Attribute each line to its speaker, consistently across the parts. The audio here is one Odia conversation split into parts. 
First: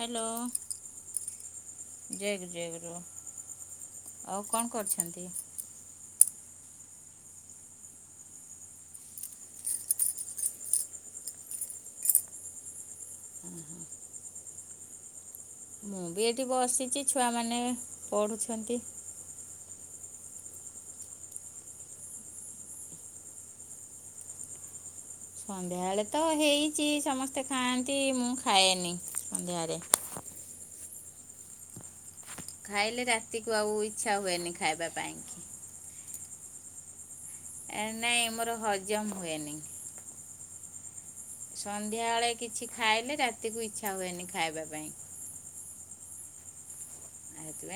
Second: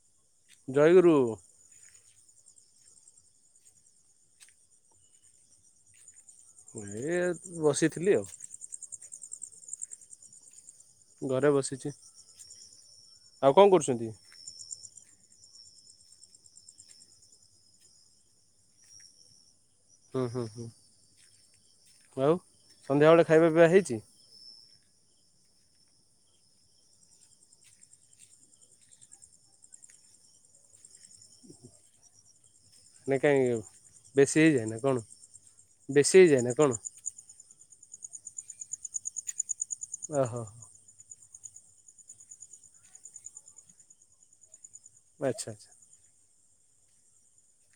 Speaker 1: ହାଲୋ।
Speaker 2: ଜୟଗୁରୁ।
Speaker 1: ଜୟଗରୁ ଜୟଗୁରୁ ଆଉ କଣ କରଛନ୍ତି?
Speaker 2: ମୁଁ ଏ ବସିଥିଲି ଆଉ। ଘରେ ବସିଛି, ଆଉ କଣ କରୁଛନ୍ତି?
Speaker 1: ମୁଁ ବି ଏଇଠି ବସିଛି ଛୁଆମାନେ ପଢ଼ୁଛନ୍ତି।
Speaker 2: ହୁଁ, ହୁଁ, ହୁଁ ଆଉ ସନ୍ଧ୍ୟାବେଳେ ଖାଇବା ପିଇବା ହେଇଛି?
Speaker 1: ସନ୍ଧ୍ୟାବେଳେ ତ ହେଇଛି ସମସ୍ତେ ଖାଆନ୍ତି ମୁଁ ଖାଏନି ସନ୍ଧ୍ୟାରେ। ଖାଇଲେ
Speaker 2: ନା କାଇଁ
Speaker 1: ରାତିକୁ ଆଉ ଇଚ୍ଛା
Speaker 2: ବେଶୀ
Speaker 1: ହୁଏନି
Speaker 2: ହେଇଯାଏ ନା
Speaker 1: ଖାଇବା
Speaker 2: କଣ
Speaker 1: ପାଇଁ।
Speaker 2: ବେଶୀ ହେଇଯାଏ ନା କଣ?
Speaker 1: ଏ ନାଇଁ ମୋର ହଜମ ହୁଏନି।
Speaker 2: ଓହୋ।
Speaker 1: ସନ୍ଧ୍ୟାବେଳେ କିଛି ଖାଇଲେ ରାତିକୁ ଇଚ୍ଛା ହୁଏନି ଖାଇବା ପାଇଁ।
Speaker 2: ଆଛା ଆଛା।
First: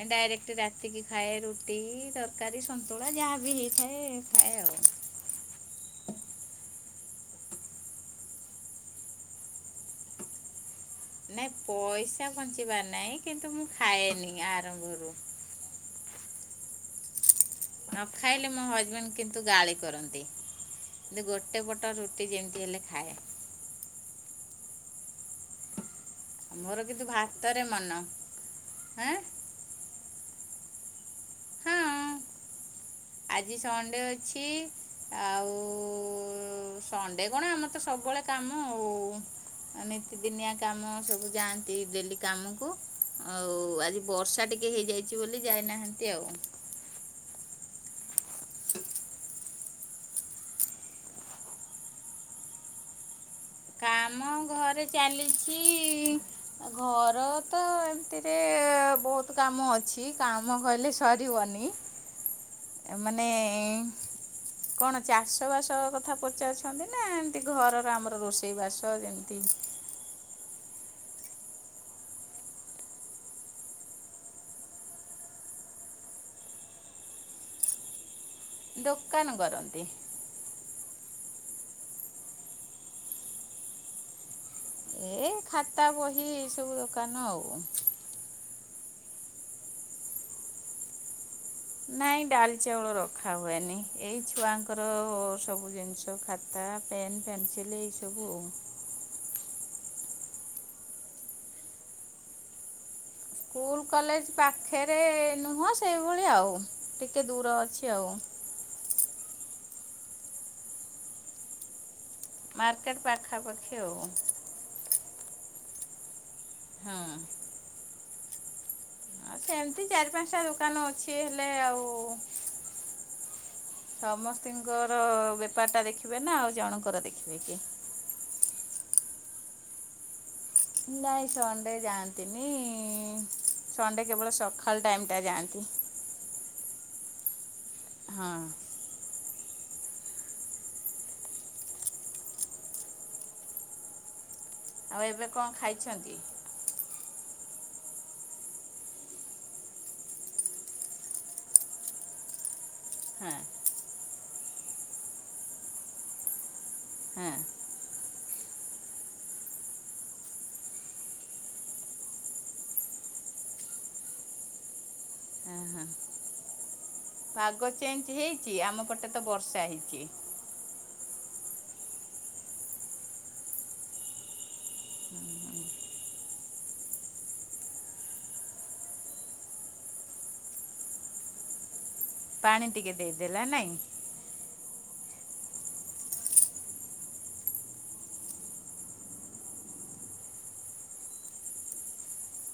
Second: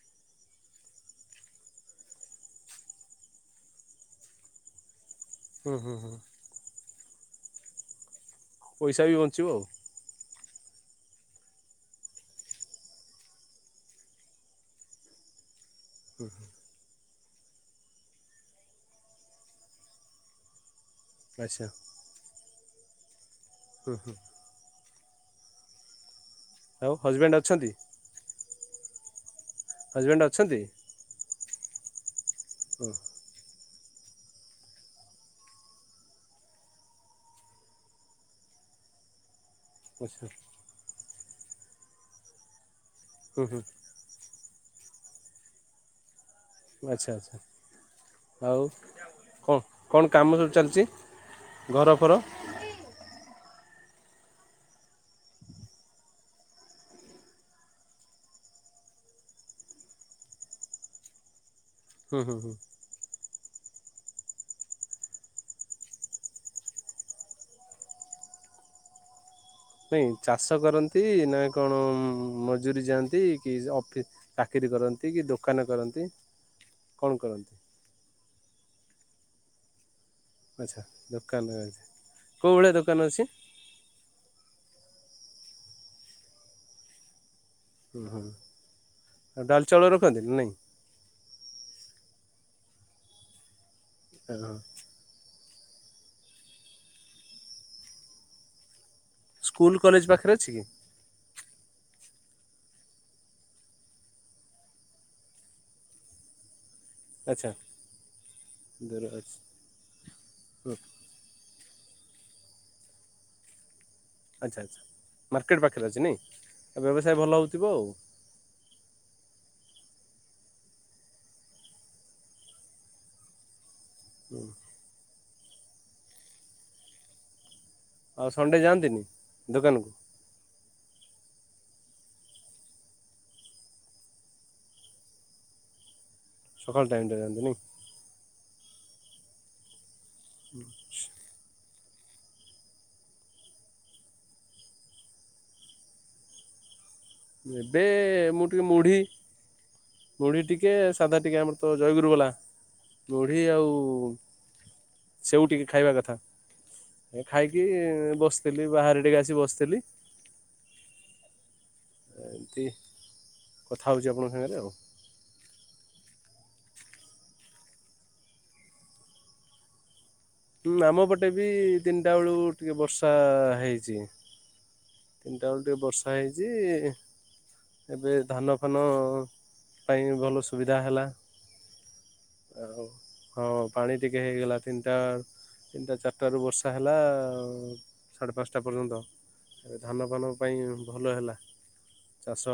Speaker 1: ଏ ଡାଇରେକ୍ଟ ରାତିକି ଖାଏ ରୁଟି, ତରକାରୀ, ସନ୍ତୁଳା ଯାହା ବିି ହେଇଥାାଏ ଖାଏ ଆଉ।
Speaker 2: ହୁଁ, ହୁଁ, ହୁଁ। ପଇସା ବି ବଞ୍ଚିବ ଆଉ।
Speaker 1: ନାଇଁ ପଇସା ବଞ୍ଚିବାର ନାହିଁ କିନ୍ତୁ ମୁଁ ଖାଏନି ଆରମ୍ଭରୁ।
Speaker 2: ହୁଁ।
Speaker 1: ନ ଖାଇଲେ ମୋ ହଜବେଣ୍ଡ କିନ୍ତୁ ଗାଳି କରନ୍ତି ଯଦି ଗୋଟେ
Speaker 2: ଆଚ୍ଛା
Speaker 1: ପଟ ରୁ ସିଏ ଯେମିତି ହେଲେ ଖାଏ।
Speaker 2: ହୁଁ, ହୁଁ।
Speaker 1: ମୋର
Speaker 2: ଆଉ
Speaker 1: କିନ୍ତୁ
Speaker 2: ହଜବେଣ୍ଡ
Speaker 1: ଭାତରେ
Speaker 2: ଅଛନ୍ତି
Speaker 1: ମନ ହାଁ।
Speaker 2: ହଜବେଣ୍ଡ ଅଛନ୍ତି?
Speaker 1: ହଁ
Speaker 2: ହୁଁ।
Speaker 1: ଆଜି ସଣ୍ଡେ ଅଛି। ଆଉ ସଣ୍ଡେ କଣ ଆମର ତ ସବୁବେଳେ କାମ ଆଉ। ନିତି
Speaker 2: ଆଚ୍ଛା
Speaker 1: ଦିନିଆ କାମ ସବୁ ଯାଆନ୍ତି ଡେଲି କାମକୁ
Speaker 2: ହୁଁ
Speaker 1: ଆଉ
Speaker 2: ହୁଁ
Speaker 1: ଆଜି ବର୍ଷା ଟିକେ ହେଇଯାଇଛି ବୋଲି ଯାଇନାହାନ୍ତି ଆଉ।
Speaker 2: ଆଚ୍ଛା ଆଚ୍ଛା। ଆଉ କଣ କଣ କାମ ସବୁ ଚାଲିଛି ଘର ଫର?
Speaker 1: କାମ ଘରେ ଚାଲିଛି ଘର ତ ଏମିତିରେ ବହୁତ୍ କାମ ଅଛି କାମ କହିଲେ ସ ସରବନି।
Speaker 2: ହୁଁ, ହୁଁ, ହୁଁ।
Speaker 1: ଏ ମାନେ ଏଁ କଣ ଚାଷ ବାସ କଥା ପଚାରୁଛନ୍ତି ନା ଏମତି ଘରର ଆମର ରୋଷେଇ ରୋସେଇ ବାସ ଯେମିତି
Speaker 2: ନାଇଁ ଚାଷ କରନ୍ତି ନା କଣ ମଜୁୁରୀ ଯାଆନ୍ତି କି ଅଫି ଚାକିରି କରନ୍ତି କି ଦୋକାନ କରନ୍ତି କଣ କରନ୍ତି?
Speaker 1: ଦୋକାନ କରନ୍ତି।
Speaker 2: ଆଚ୍ଛା ଦୋକାନରେ ଅଛି। କୋଉ ଭଳିଆ ଦୋକାନ ଅଛି?
Speaker 1: ଏ ଖାତା ବହି ଏ ସବୁ ଦୋକାନ ଆଉ।
Speaker 2: ହୁଁ ହୁଁ। ଆଉ ଡାଲି ଚାଉଳ ରଖନ୍ତି ନି ନାଇଁ?
Speaker 1: ନାଇଁ ଡାଲି ଚାଉଳ ରଖା ହୁଏନି। ଏଇ
Speaker 2: ଓହୋ
Speaker 1: ଛୁଆଙ୍କର ର ହୋ ସବୁ ଜିନିଷ ଖାତା, ପେନ୍, ପେନସିଲ୍, ଏଇ ସବୁ ଆଉ।
Speaker 2: ସ୍କୁଲ କଲେଜ ପାଖରେ ଅଛି କି?
Speaker 1: ସ୍କୁଲ କଲେଜ ପାଖେରେ ନୁହଁ। ସେଇଭଳି ଆଉ ଟିକେ
Speaker 2: ଆଚ୍ଛା
Speaker 1: ଦୂର ଅଛି ଆଉ।
Speaker 2: ଦୂର ଅଛି। ହୁଁ
Speaker 1: ମାର୍କେଟ ପାଖାପାଖି ଆଉ।
Speaker 2: ଆଚ୍ଛା ଆଚ୍ଛା ମାର୍କେଟ୍ ପାଖରେ ଅଛି ନାଇଁ।
Speaker 1: ହଁ।
Speaker 2: ବ୍ୟବସାୟ ଭଲ ହେଉଥିବ ଆଉ।
Speaker 1: ସେମତି ଚାରି ପାଞ୍ଚଟା ଦୋକାନ ଅଛି ହେଲେ ଆଉ ସମସ୍ତିଙ୍କର ବେପାର ଟା ଦେଖିବେ ନା ଆଉ ଜଣଙ୍କର ଦେଖିବେ କି।
Speaker 2: ଆଉ ସଣ୍ଡେ ଯାଆନ୍ତିନି ଦୋକାନକୁ?
Speaker 1: ନାଇଁ ସଣ୍ଡେ ଯାଆନ୍ତିନି ସଣ୍ଡେ କେବଳ ସକାଳ ଟାଇମଟା ଯାଆନ୍ତି।
Speaker 2: ସକାଳ ଟାଇମଟା ଯାଆନ୍ତି ନାଇଁ?
Speaker 1: ହଁ।
Speaker 2: ହୁଁ।
Speaker 1: ଆଉ ଏବେ କଣ ଖାଇଛନ୍ତି?
Speaker 2: ଏବେ ମୁଁ ଟିକେ ମୁଢ଼ି ମୁଢ଼ୀ ଟିକେ ସାଧା ଟିକେ ଆମର ତ ଜୟଗୁରୁ ବାଲା।
Speaker 1: ହଁ
Speaker 2: ମୁଢ଼ି ଆଉ ସେଉ ଟିକେ ଖାଇବା କଥା।
Speaker 1: ହଁ
Speaker 2: ଖାଇକ କି ବସଥିଲି ବାହାରେ ଟିକେ ଆସି ବସଥିଲି। ଏମିତି କଥା ହେଉଚି ଆପଣଙ୍କ ସାଙ୍ଗରେ ଆଉ।
Speaker 1: ହଁ ହଁ ପାଗ ଚେଞ୍ଜ ହେଇଚି ଆମ ପଟେ ତ ବର୍ଷା ହେଇଚି।
Speaker 2: ହୁଁ ଆମ ପଟେ ବି ତିନିଟା ବେଳୁ ଟିକେ ବର୍ଷା ହେଇଚି। ତିନିଟା ବେଳୁ ଟିକେ ବର୍ଷା ହେଇଚି। ଏବେ ଧାନ ଫାନ ପାଇଁ ଭଲ ସୁବିଧା ହେଲା।
Speaker 1: ପାଣି
Speaker 2: ଆଉ
Speaker 1: ଟିକେ ଦେଇଦେଲା
Speaker 2: ହଁ
Speaker 1: ନାଇଁ।
Speaker 2: ପାଣି ଟିକେ ହେଇଗଲା ତିନିଟା। ତିନିଟା ଚାରିଟାରୁ ବର୍ଷା ହେଲା ସାଢ଼େ ପାଞ୍ଚଟା ପର୍ଯ୍ୟନ୍ତ। ଏବେ ଧାନଫାନ ପାଇଁ ଭଲ ହେଲା। ଚାଷ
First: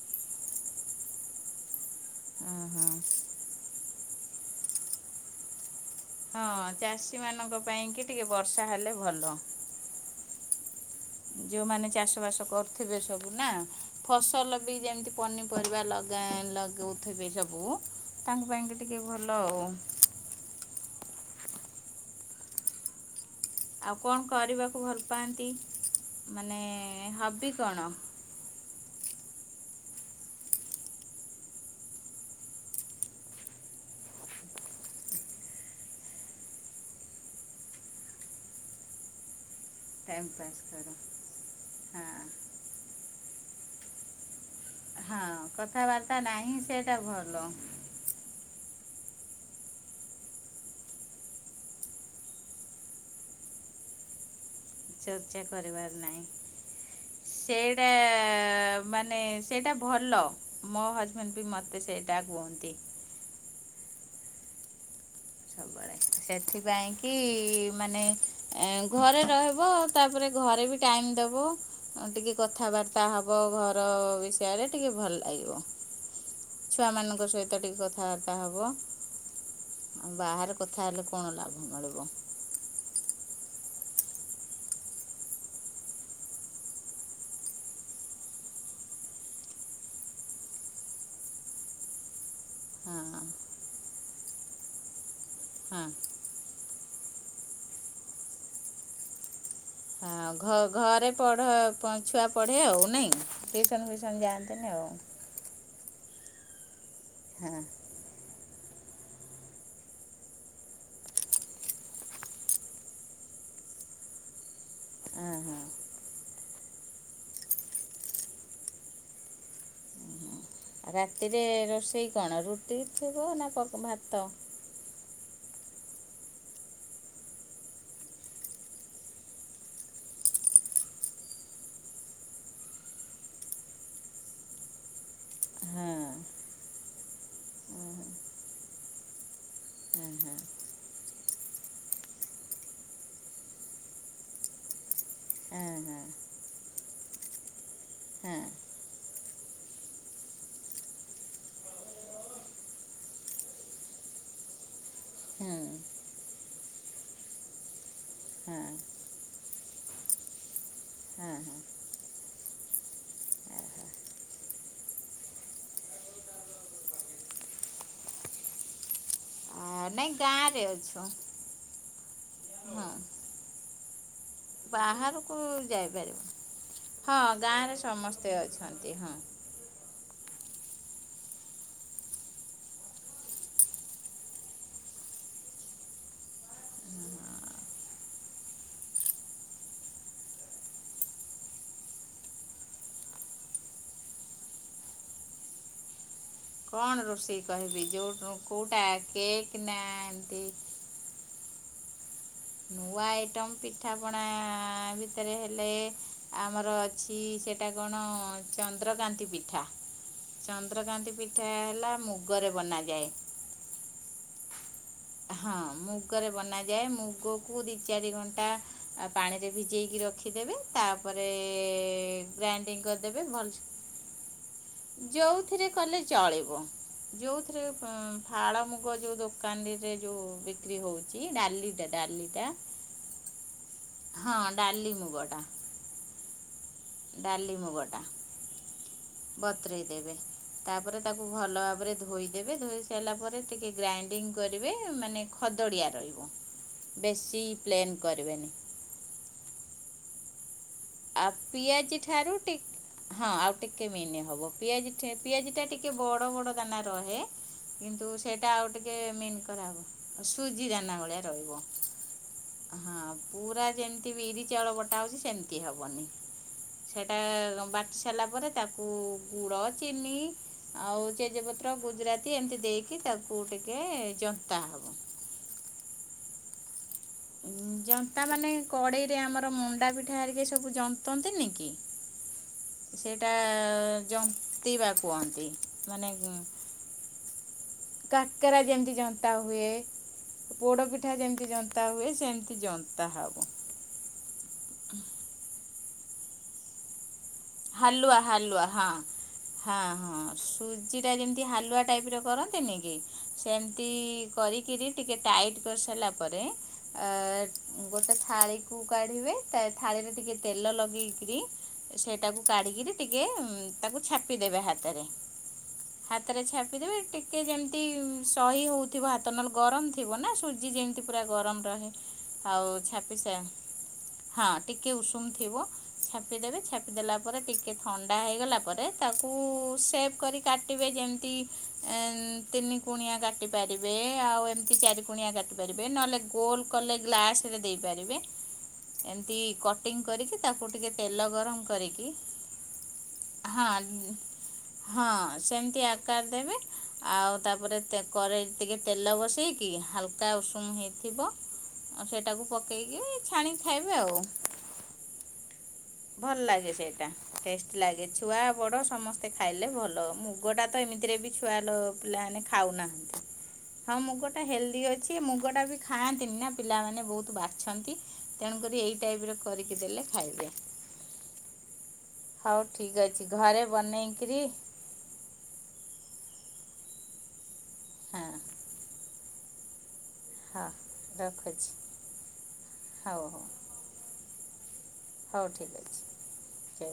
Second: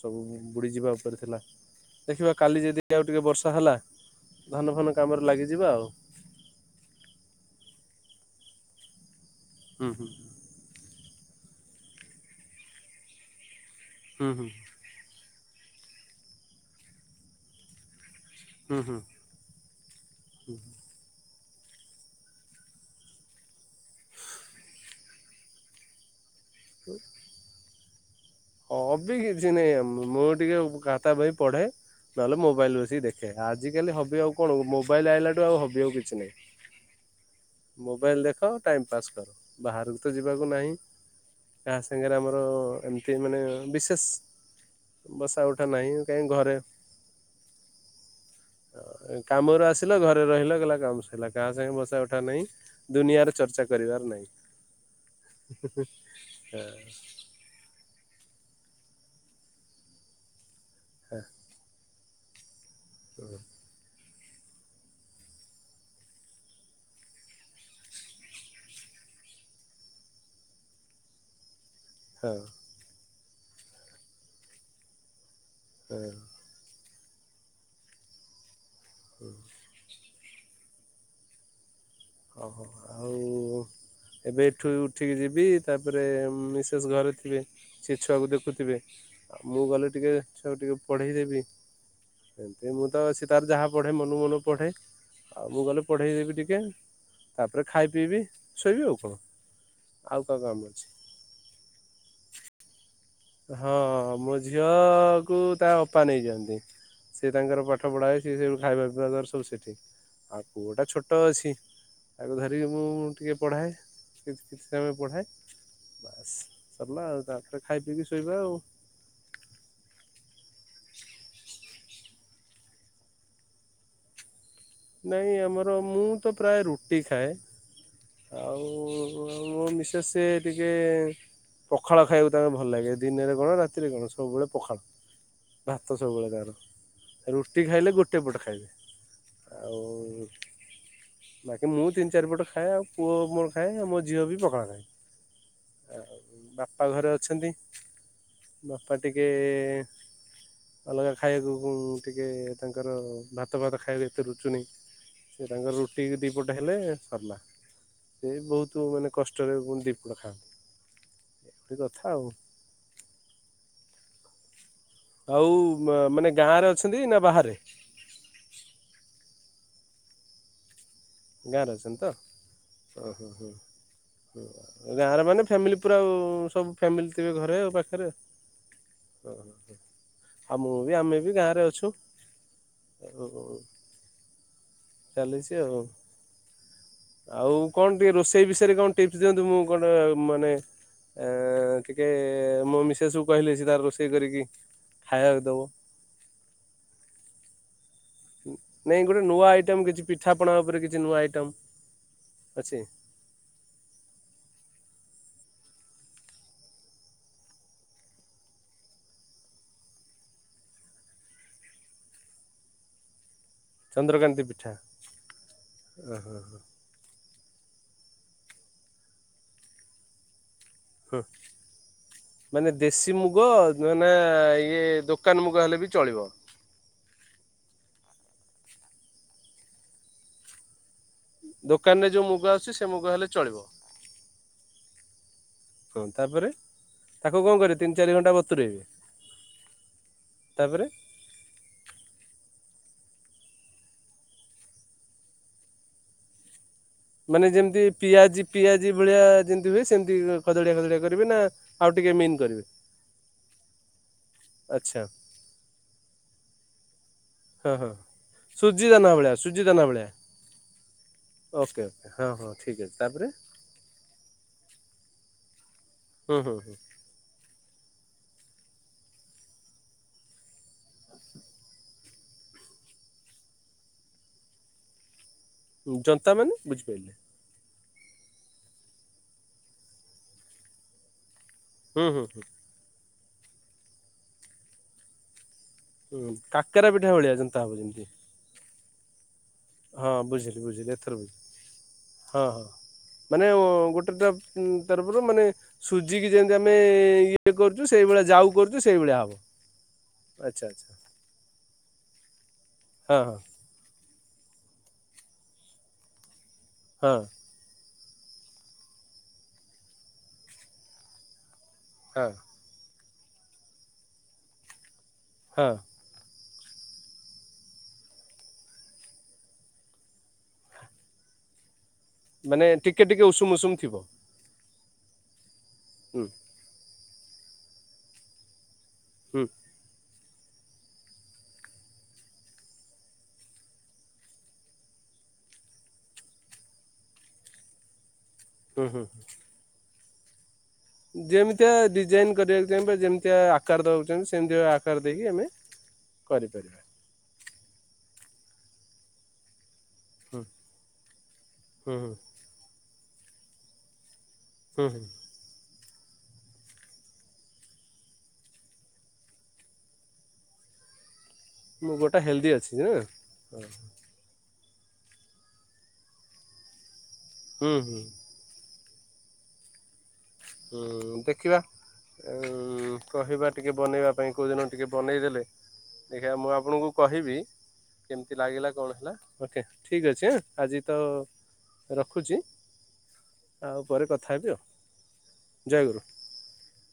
Speaker 2: ସବୁ ବୁଡ଼ିଯିବା ଉପରେ ଥିଲା। ଦେଖିବା
Speaker 1: ହଁ
Speaker 2: କାଲି ଯଦି
Speaker 1: ହଁ
Speaker 2: ଆଉ ଟିକେ ବର୍ଷା ହେଲା, ଧାନ ଫାନ କାମରେ ଲାଗିଯିଵା ଆଉ।
Speaker 1: ହଁ ଚାଷୀମାନଙ୍କ ପାଇଁ ଙ୍କି ଟିକେ ବର୍ଷା ହେଲେ ଭଲ।
Speaker 2: ହୁଁ ହୁଁ।
Speaker 1: ଯୋଉମାନୋ ଚାଷ ବାସ କରୁଥିବେ ସବୁ ନା
Speaker 2: ହୁଁ ହୁଁ
Speaker 1: ଫସଲ ବି। ଯେମତି ପନିପରିବା ଲାଗା ଲଗୋଉଥୁବେ ସବୁ। ତାଙ୍କ ପାଇଁକି
Speaker 2: ହୁଁ
Speaker 1: ଟିକେ ଭଲ ଆଉ।
Speaker 2: ହୁଁ।
Speaker 1: ଆଉ କଣ କରିବାକୁ ଭଲ ପାଆନ୍ତି, ମାନେ
Speaker 2: ଉଁ।
Speaker 1: ହବି କଣ?
Speaker 2: ହବି କିଛି ନାହିଁ ଆମ ମୁଁ ଟିକେ ଖାତା ବହି ପଢେ। ନହେଲେ ମୋବାଇଲ ବସିକି ଦେଖେ। ଆଜିକାଲି ହବି ଆଉ କଣ ମୋବାଇଲ ଆଇଲାଠୁ ଆଉ ହବି ଆଉ କିଛି ନାହିଁ।
Speaker 1: [inaudible]
Speaker 2: ମୋବାଇଲ୍ ଦେଖ ଟାଇମ୍ ପାସ୍ କର। ବାହାରକୁତ
Speaker 1: ଟାଇମ୍
Speaker 2: ଯିବାକୁ
Speaker 1: ପାସ୍
Speaker 2: ନାହିଁ
Speaker 1: କର
Speaker 2: କାହା ସାଙ୍ଗରେ
Speaker 1: ହଁ
Speaker 2: ଆମର ଏମିତି ମାନେ ବିଶେଷ୍
Speaker 1: ହଁ କଥାବାର୍ତ୍ତା ନାହିଁ
Speaker 2: ଘରେ
Speaker 1: ସେଇଟା ଭଲ।
Speaker 2: କାମରୁ ଆସିଲ ଘରେ ରହିଲ କହିଲା କାମ ସରିଲା କାହା ସାଙ୍ଗେ ବସା ଉଠା ନାହିଁ ଦୁନିଆରେ ଚର୍ଚ୍ଚା କରିବାର ନାହିଁ
Speaker 1: ଚର୍ଚ୍ଚା କରିବାର ନାହିଁ।
Speaker 2: ହଁ
Speaker 1: ସେଇଟା ମାନେ ସେଇଟା ଭଲ। ମୋ ହଜବେଣ୍ଡବି ମତେ ସେଇଟା କୁହନ୍ତି।
Speaker 2: ହୁଁ।
Speaker 1: [inaudible] ସେଥିପାଇଁକି ମାନେ ଘରେ ରହିବ ତାପରେ ଘରେବି ଟାଇମ୍ ଦବ ଆଉ ଟିକେ
Speaker 2: ହଁ
Speaker 1: କଥାବାର୍ତ୍ତା ହବ ଘର ବିଷୟରେ ଟିକେ ଭଲ ଲାଗିବ।
Speaker 2: ହୁଁ।
Speaker 1: ଛୁଆମାନଙ୍କ ସହିତ ଟିକେ କଥାବାର୍ତ୍ତା ହବ
Speaker 2: ହୁଁ।
Speaker 1: ଆଉ ବାହାରେ କଥା ହେଲେ କଣ ଲାଭ ମିଳିବ।
Speaker 2: ଓହୋ ଆଉ ଏବେ ଏଠୁ ଉଠିକି ଯିବି ତାପରେ ମିସେସ୍ ଘରେ ଥିବେ ସେ ଛୁଆକୁ ଦେଖୁଥିବେ ଆଉ ମୁଁ ଗଲେ ଟିକେ ଛୁଆକୁ ଟିକେ ପଢ଼େଇ ଦେବି ଏ ମୁଁତ
Speaker 1: ହଁ
Speaker 2: ସେତାର ଯାହା ପଢ଼େ ମନକୁ ମନ ପଢ଼େ ଆଉ ମୁଁ
Speaker 1: ହଁ
Speaker 2: ଗଲେ ପଢ଼େଇ ଦେବି ଟିକେ ତାପରେ ଖାଇବି ପିଇବି ଶୋଇବି ଆଉ କଣ। ଆଉ
Speaker 1: ହଁ
Speaker 2: କାହା
Speaker 1: ଘ
Speaker 2: କାମ ଅଛି।
Speaker 1: ଘରେ ପଢ ଛୁଆ ପଢ଼େ ଆଉ ନାଇଁ?
Speaker 2: ହଁ
Speaker 1: ଟିଉସନ୍ ଫିଉସନ୍
Speaker 2: ମୋ
Speaker 1: ଯାଆନ୍ତିନି ଆଉ
Speaker 2: ଝିଅକୁ ତା ଅପା ନେଇଯାନ୍ତି
Speaker 1: ହଁ
Speaker 2: ସେତାଙ୍କର ପା ପାଠ ପଢାଏ ସେସବୁ ଖାଇବା ପିଇବା ଦର ସବୁ ସେଠି ଆଉ ପୁଅଟା ଛୋଟ ଅଛି ତାକୁ ଧରିକି ମୁଁ ଟିକିଏ ପଢ଼ାଏ କିଛି କିଛି ସମୟ ପଢ଼ାଏ
Speaker 1: ହଁ ହଁ।
Speaker 2: ବାସ୍ ସରିଲା ଆଉ ତାପରେ ଖାଇ ପିଇକି ଶୋଇବା ଆଉ।
Speaker 1: ରାତିରେ ରୋଷେଇ କଣ ରୁଟି ଥିବନା ଭାତ?
Speaker 2: ନାଇଁ ଆମର ମୁଁତ ପ୍ରାୟେ ରୁଟି ଖାଏ ଆଉ ମୋ ମିସେସ୍ ଟିକେ ପଖାଳ ଖାଇବାକୁ ତାଙ୍କୁ ଭଲ ଲାଗେ ଦିନରେ କଣ ରାତିରେ କଣ ସବୁବେଳେ ପଖାଳ
Speaker 1: ହଁ
Speaker 2: ଭାତ ସବୁବେଳେ ତିଙ୍କର ରୁଟି ଖାଇଲେ ଗୋଟେ ପଟ ଖାଇବେ ଆଉ
Speaker 1: ହଁ ହଁ।
Speaker 2: ବାକି ମୁଁ ତିନି ଚାରିପଟ ଖାଏ ଆଉ ପୁଅ ମୋର ଖାଏ ଆଉ ମୋ ଝିଅବି ପଖାଳ ଖାଏ।
Speaker 1: ହଁ ହଁ।
Speaker 2: ଆଉ ବାପା ଘରେ ଅଛନ୍ତି।
Speaker 1: ହଁ
Speaker 2: ବାପା ଟିକେ ଅଲଗା ଖାଇବାକୁ ଟିକେ ତାଙ୍କର ଭାତ ଭାତ ଖାଇବାକୁ ଏତେ ରୁଚୁନୀ ସେ
Speaker 1: ହଁ
Speaker 2: ତାଙ୍କର ରୁଟି ଦୁଇପଟ ହେଲେ ସରିଲା। ସେ
Speaker 1: ହଁ
Speaker 2: ବହୁତ୍ ମାନେ କଷ୍ଟରେ ଦିଇପଟ ଖାଅ
Speaker 1: ହଁ ହଁ
Speaker 2: ଏଇଭଳି କଥା ଆଉ। ଆଉ ମାନେ ଗାଁରେ ଅଛନ୍ତି ନା ବାହାରେ?
Speaker 1: ହଁ ନାଇଁ ଗାଁରେ ଅଛୁ।
Speaker 2: ଗାଁରେ ଅଛନ୍ତିତ
Speaker 1: ହଁ
Speaker 2: ଓହୋ ହଁ। ହଁ ଗାଁରେ
Speaker 1: ବାହାରକୁ
Speaker 2: ମାନେ ଫ୍ୟାମିଲି ପୁରା ଆଉ
Speaker 1: ଯାଇପାରିବୁ
Speaker 2: ସବୁ ଫ୍ୟାମିଲି
Speaker 1: ହଁ
Speaker 2: ଥିବେ ଘରେ ଆଉ
Speaker 1: ଗାଁରେ
Speaker 2: ପାଖରେ
Speaker 1: ସମସ୍ତେ ଅଛନ୍ତି
Speaker 2: ହଁ।
Speaker 1: [inaudible]
Speaker 2: ଆଉ ମୁଁବି ଆମେବି ଗାଁରେ ଅଛୁ ଆଉ। ଚାଲିଛି ଆଉ। ଆଉ କଣ ଟିକିଏ ରୋଷେଇ ବିଷୟରେ କଣ ଟିପ୍ସ ଦିଅନ୍ତୁ ମୁଁ ଗୋଟେ ମାନେ? ଏଁ ଟିକିଏ ମୋ ମିସେସକୁ କହିଲେ ସେତାର ରୋଷେଇ କରିକି ଖାଇବାକୁ ଦବ।
Speaker 1: କଣ ରୋଷେଇ କହିବି ଯେୋଉ କୋଉଟା କେକନା ଏମିତି?
Speaker 2: ରେ କିଛି ନୂଆ ଆଇଟମ। ଅଛି
Speaker 1: ନୂଆ ଆଇଟମ ପିଠାପଣା ଭିତରେ ହେଲେ। ଆମର ଅଛି ସେଇଟା କଣ ଚନ୍ଦ୍ରକାନ୍ତି ପିଠା? ଚନ୍ଦ୍ରକାନ୍ତି ପିଠାହେଲା ମୁଗରେ ବନାଯାଏ।
Speaker 2: ଚନ୍ଦ୍ରକାନ୍ତି ପିଠା।
Speaker 1: ହଁ ମୁଗରେ
Speaker 2: ଓହୋ
Speaker 1: ବନାଯାଏ ମୁଗ କୁ ଦି ଚାରି ଘଣ୍ଟା ପାଣିରେ ଭିଜେଇକି ରଖିଦେବେ।
Speaker 2: ହଁ
Speaker 1: ତାପରେ ଗ୍ରାଇଣ୍ଡିଙ୍ଗ କରିଦେବେ ଭଲସ।
Speaker 2: ନୁହେଁନା ଇଏ ଦୋକାନ ମୁଗ ହେଲେବି ଚଳିବ।
Speaker 1: ଯୋଉଥିରେ ଫାଳମୁଗ ଯୋଉ ଦୋକାନରେ ଯୋଉ ବିକ୍ରି ହଉଛି। ଇଏ ଡାଲିଟା
Speaker 2: ଦୋକାନରେ ଯୋଉ ମୁଗ
Speaker 1: ଡାଲିଟା।
Speaker 2: ଆସୁଛି ସେ ମୁଗହେଲେ ଚଳିବ।
Speaker 1: ହଁ ଡାଲି ମୁଗଟା।
Speaker 2: ହଁ ତାପରେ ତାକୁ କଣ
Speaker 1: ଡାଲି
Speaker 2: କରିବି ତିନି
Speaker 1: ମୁଗଟା
Speaker 2: ଚାରିଘଣ୍ଟା ବତୁରେଇବେ?
Speaker 1: ବତୁରେଇ ଦେବେ ତାପରେ ତାକୁ ଭଲଭାବରେ ଧୋଇଦେବେ ଧୋଇ ସାରିଲା ପରେ ଟିକିଏ ଗ୍ରାଇଣ୍ଡିଙ୍ଗ କରିବେ ମାନେ ଖଦଡ଼ିଆ ରହିବ। [inaudible]
Speaker 2: ମାନେ ଯେମିତି
Speaker 1: ପ୍ଲେନ୍
Speaker 2: ପିଆଜି
Speaker 1: କରିବେନି
Speaker 2: ପିଆଜି ଭଳିଆ ଯେମିତି ହୁଏ ସେମିତି ଖଦଡିଆ ଖଦଡିଆ। କରିବେ
Speaker 1: ଆଉ
Speaker 2: ନା ଆଉ
Speaker 1: ପିଆଜି
Speaker 2: ଟିକେ
Speaker 1: ଠାରୁ
Speaker 2: ମିନ୍ କରିବେ
Speaker 1: ଟିକିଏ ହଁ ଆଉ ଟିକିଏ ମେନେ ହବ ପିଆଜି
Speaker 2: ଆଚ୍ଛା
Speaker 1: ଠା ପିଆଜଟା ଟିକିଏ ବଡ ବଡ ଦାନା ରହେ।
Speaker 2: ହଁ ହଁ
Speaker 1: କିନ୍ତୁ ସେଇଟା ଆଉ
Speaker 2: ସୁଜି
Speaker 1: ଟିକିଏ
Speaker 2: ଦାନା ଭଳିଆ
Speaker 1: ମେନ
Speaker 2: ସୁଜି ଦାନା ଭଳିଆ
Speaker 1: କରାହବ ସୁଜି ଦାନା ଭଳିଆ ରହିବ।
Speaker 2: ଠିକଅଛି ତାପରେ
Speaker 1: କି ବିରି ଚାଉଳ ବଟା ହଉଛି ସେମିତି ହବନି।
Speaker 2: ହୁଁ ହୁଁ।
Speaker 1: ସେଇଟା ବାଟି ସାରିଲାପରେ ତାକୁ ଗୁଡ ଚିନି। ଆଉ ତେଜପତ୍ର ଗୁଜୁରାତି ଏମିତି ଦେଇକି ତାକୁ ଟିକିଏ ଜନ୍ତାହବ।
Speaker 2: ଜନ୍ତା ମାନେ ବୁଝିପାଇଲିନି।
Speaker 1: ଜନ୍ତା ମାନେ କଡେଇରେ ଆମର ମଣ୍ଡାପିଠା ହେରିକି ସବୁ ଜନ୍ତନ୍ତିନିକି।
Speaker 2: ହୁଁ ହୁଁ ହୁଁ
Speaker 1: ସେଇଟା ଜନ୍ତିବା କୁହନ୍ତି। ମାନେ
Speaker 2: ହୁଁ କାକେରା ପିଠା ଭଳିଆ ଜନ୍ତା ହବ ଯେମିତି।
Speaker 1: କାକେରା ଯେମିତି ଜନ୍ତା ହୁଏ।
Speaker 2: ହଁ ବୁଝିଲି ବୁଝିଲି
Speaker 1: ପୋଡ଼ପିଠା
Speaker 2: ଏଥର
Speaker 1: ଯେମିତି ଜନ୍ତା ହୁଏ
Speaker 2: ବୁଝିଲି
Speaker 1: ସେମିତି
Speaker 2: ହଁହଁ
Speaker 1: ଜନ୍ତା ହେବ
Speaker 2: ମାନେ ଗୋଟେତ ଉୁଁ ତରଫରୁ ମାନେ ସୁଜିିକି ଯେମିତି ଆମେ ଇଏ। କରୁଛୁ
Speaker 1: ହାଲୁଆ
Speaker 2: ସେଇଭଳିଆ ଯାଉ
Speaker 1: ହାଲୁଆ
Speaker 2: କରୁଛୁ
Speaker 1: ହଁ ଅଁ।
Speaker 2: ସେଇଭଳିଆ ହବ
Speaker 1: ହଁ ହଁ
Speaker 2: ଆଚ୍ଛା ଆଚ୍ଛା।
Speaker 1: ସୁଜିଟା ଯେମିତି ହାଲୁଆ ଟାଇପର କରନ୍ତିନିକି।
Speaker 2: ହଁ ହଁ
Speaker 1: ସେମତି କରିକିରି ଟିକିଏ ଟାଇଟ କରିସାରିଲା ପରେ
Speaker 2: ହଁ
Speaker 1: ଗୋଟେ ଥାଳିକୁ କାଢିବେ ତାଥାଳିରେ ଟିକିଏ ତେଲ ଲଗେଇକିରି
Speaker 2: ହଁ
Speaker 1: ସେଟାକୁ କାଢିକିରି ଟିକିଏ ତାକୁ ଛାପିଦେବେ ହାତେରେ।
Speaker 2: ହଁ।
Speaker 1: ହାତରେ ଛାପିଦେବେ ଟିକେ ଯେମିତି ସହି ହଉଥିବ ହାତ ନହେଲେ ଗରମ ଥିବ ନା ସୁଜି ଯେମିତି ପୁରା ଗରମ ରହେ
Speaker 2: ମାନେ
Speaker 1: ଆଉ
Speaker 2: ଟିକେ ଟିକେ
Speaker 1: ଛାପିସା
Speaker 2: ଉଷୁମ ଉଷୁମ ଥିବ।
Speaker 1: ହଁ ଟିକିଏ ଉଷୁମ ଥିବ
Speaker 2: ହୁଁ
Speaker 1: ଛାପିଦେବେ ଛାପିଦେଲା ପରେ ଟିକିଏ ଥଣ୍ଡା ହେଇଗଲା ପରେ ତାକୁ
Speaker 2: ହୁଁ
Speaker 1: ସେଫ୍ କରି କାଟିବେ ଯେମିତି ତିନି କୁଣିଆ କାଟି ପାରିବେ। ଆଉ ଏମିତି ଚାରି କୁଣିଆ କାଟି ପାରିବେ ନଲେ ଗୋଲ କଲେ ଗ୍ଲାସାରେ ଦେଇପାରିବେ।
Speaker 2: ହୁଁ ହୁଁ
Speaker 1: ଏମିତି କଟିଙ୍ଗ କରିକି ତାକୁ ଟିକେ ତେଲ ଗରମ
Speaker 2: ଯେମିତିଆ
Speaker 1: କରିକି
Speaker 2: ଡିଜାଇନ କରିବାକୁ ଚାହିଁ ବା ଯେମିତି ଆକାର
Speaker 1: ହଁ
Speaker 2: ଦଉଛନ୍ତି ସେମିତି ଆକାର ଦେଇକି
Speaker 1: ହଁ
Speaker 2: ଆମେ
Speaker 1: ସେମିତି ଆକାର ଦେବେ
Speaker 2: କରିପାରିବା।
Speaker 1: ଆଉ ତାପରେ ତେ କରେଇରେ ଟିକେ ତେଲ ବସେଇକି ହାଲକା କା
Speaker 2: ହୁଁ
Speaker 1: ଉଷୁମ ହିଁ ଥିବ
Speaker 2: ହୁଁ
Speaker 1: ଆଉ
Speaker 2: ହୁଁ
Speaker 1: ସେଟାକୁ ପକେଇକି ଛାଣିକି ଖାଇବେ ଆଉ।
Speaker 2: ହୁଁ ହୁଁ।
Speaker 1: ଭଲ ଲାଗେ ସେଇଟା ଟେଷ୍ଟ ଲାଗେ। ଛୁଆ ବଡ ସମସ୍ତେ ଖାଇଲେ ଭଲ। ମୁଗ ଟା ତ ଏମିତିରେ ବି ଛୁଆ ଲ
Speaker 2: ମୁଁ ଗୋଟା
Speaker 1: ପିଲାମାନେ
Speaker 2: ହେଲ୍ଦି ଅଛି ନା।
Speaker 1: ଖାଉନାହାନ୍ତି ହଁ ମୁଗଟା ହେଲଦି ଅଛି ମୁଗଟା ବି ଖାଆନ୍ତିନି ନା ପିଲାମାନେ ବୋହୁତ
Speaker 2: ହୁଁ
Speaker 1: ବାଛନ୍ତି।
Speaker 2: ହୁଁ
Speaker 1: ତେଣୁକରି ଏଇ ଟାଇପ ର କରିକି ଦେଲେ ଖାଇବେ।
Speaker 2: ଉଁ ଦେଖିବା
Speaker 1: ହଉ
Speaker 2: ଉଁ
Speaker 1: ଠିକ୍ ଅଛି
Speaker 2: କହିବା
Speaker 1: ଘରେ
Speaker 2: ଟିକେ ବନେଇବା ପାଇଁ
Speaker 1: ବନେଇକିରି
Speaker 2: କଉ ଦିନ ଟିକେ ବନେଇଦେଲେ ଦେଖିବା ମୁଁ ଆପଣଙ୍କୁ କହିବି
Speaker 1: ହଁ
Speaker 2: କେମିତି ଲାଗିଲା କଣ ହେଲା। ଓକେ ଠିକ୍ ଅଛି ଆଁ
Speaker 1: ହଁ
Speaker 2: ଆଜି ତ
Speaker 1: ରଖୁଛି
Speaker 2: ରଖୁଛି।
Speaker 1: ହଉ ହଉ
Speaker 2: ଆଉ ପରେ କଥା ହେବି ଆଉ।
Speaker 1: ହଉ ଠିକ୍
Speaker 2: ଜୟ ଗୁରୁ।
Speaker 1: ଅଛି।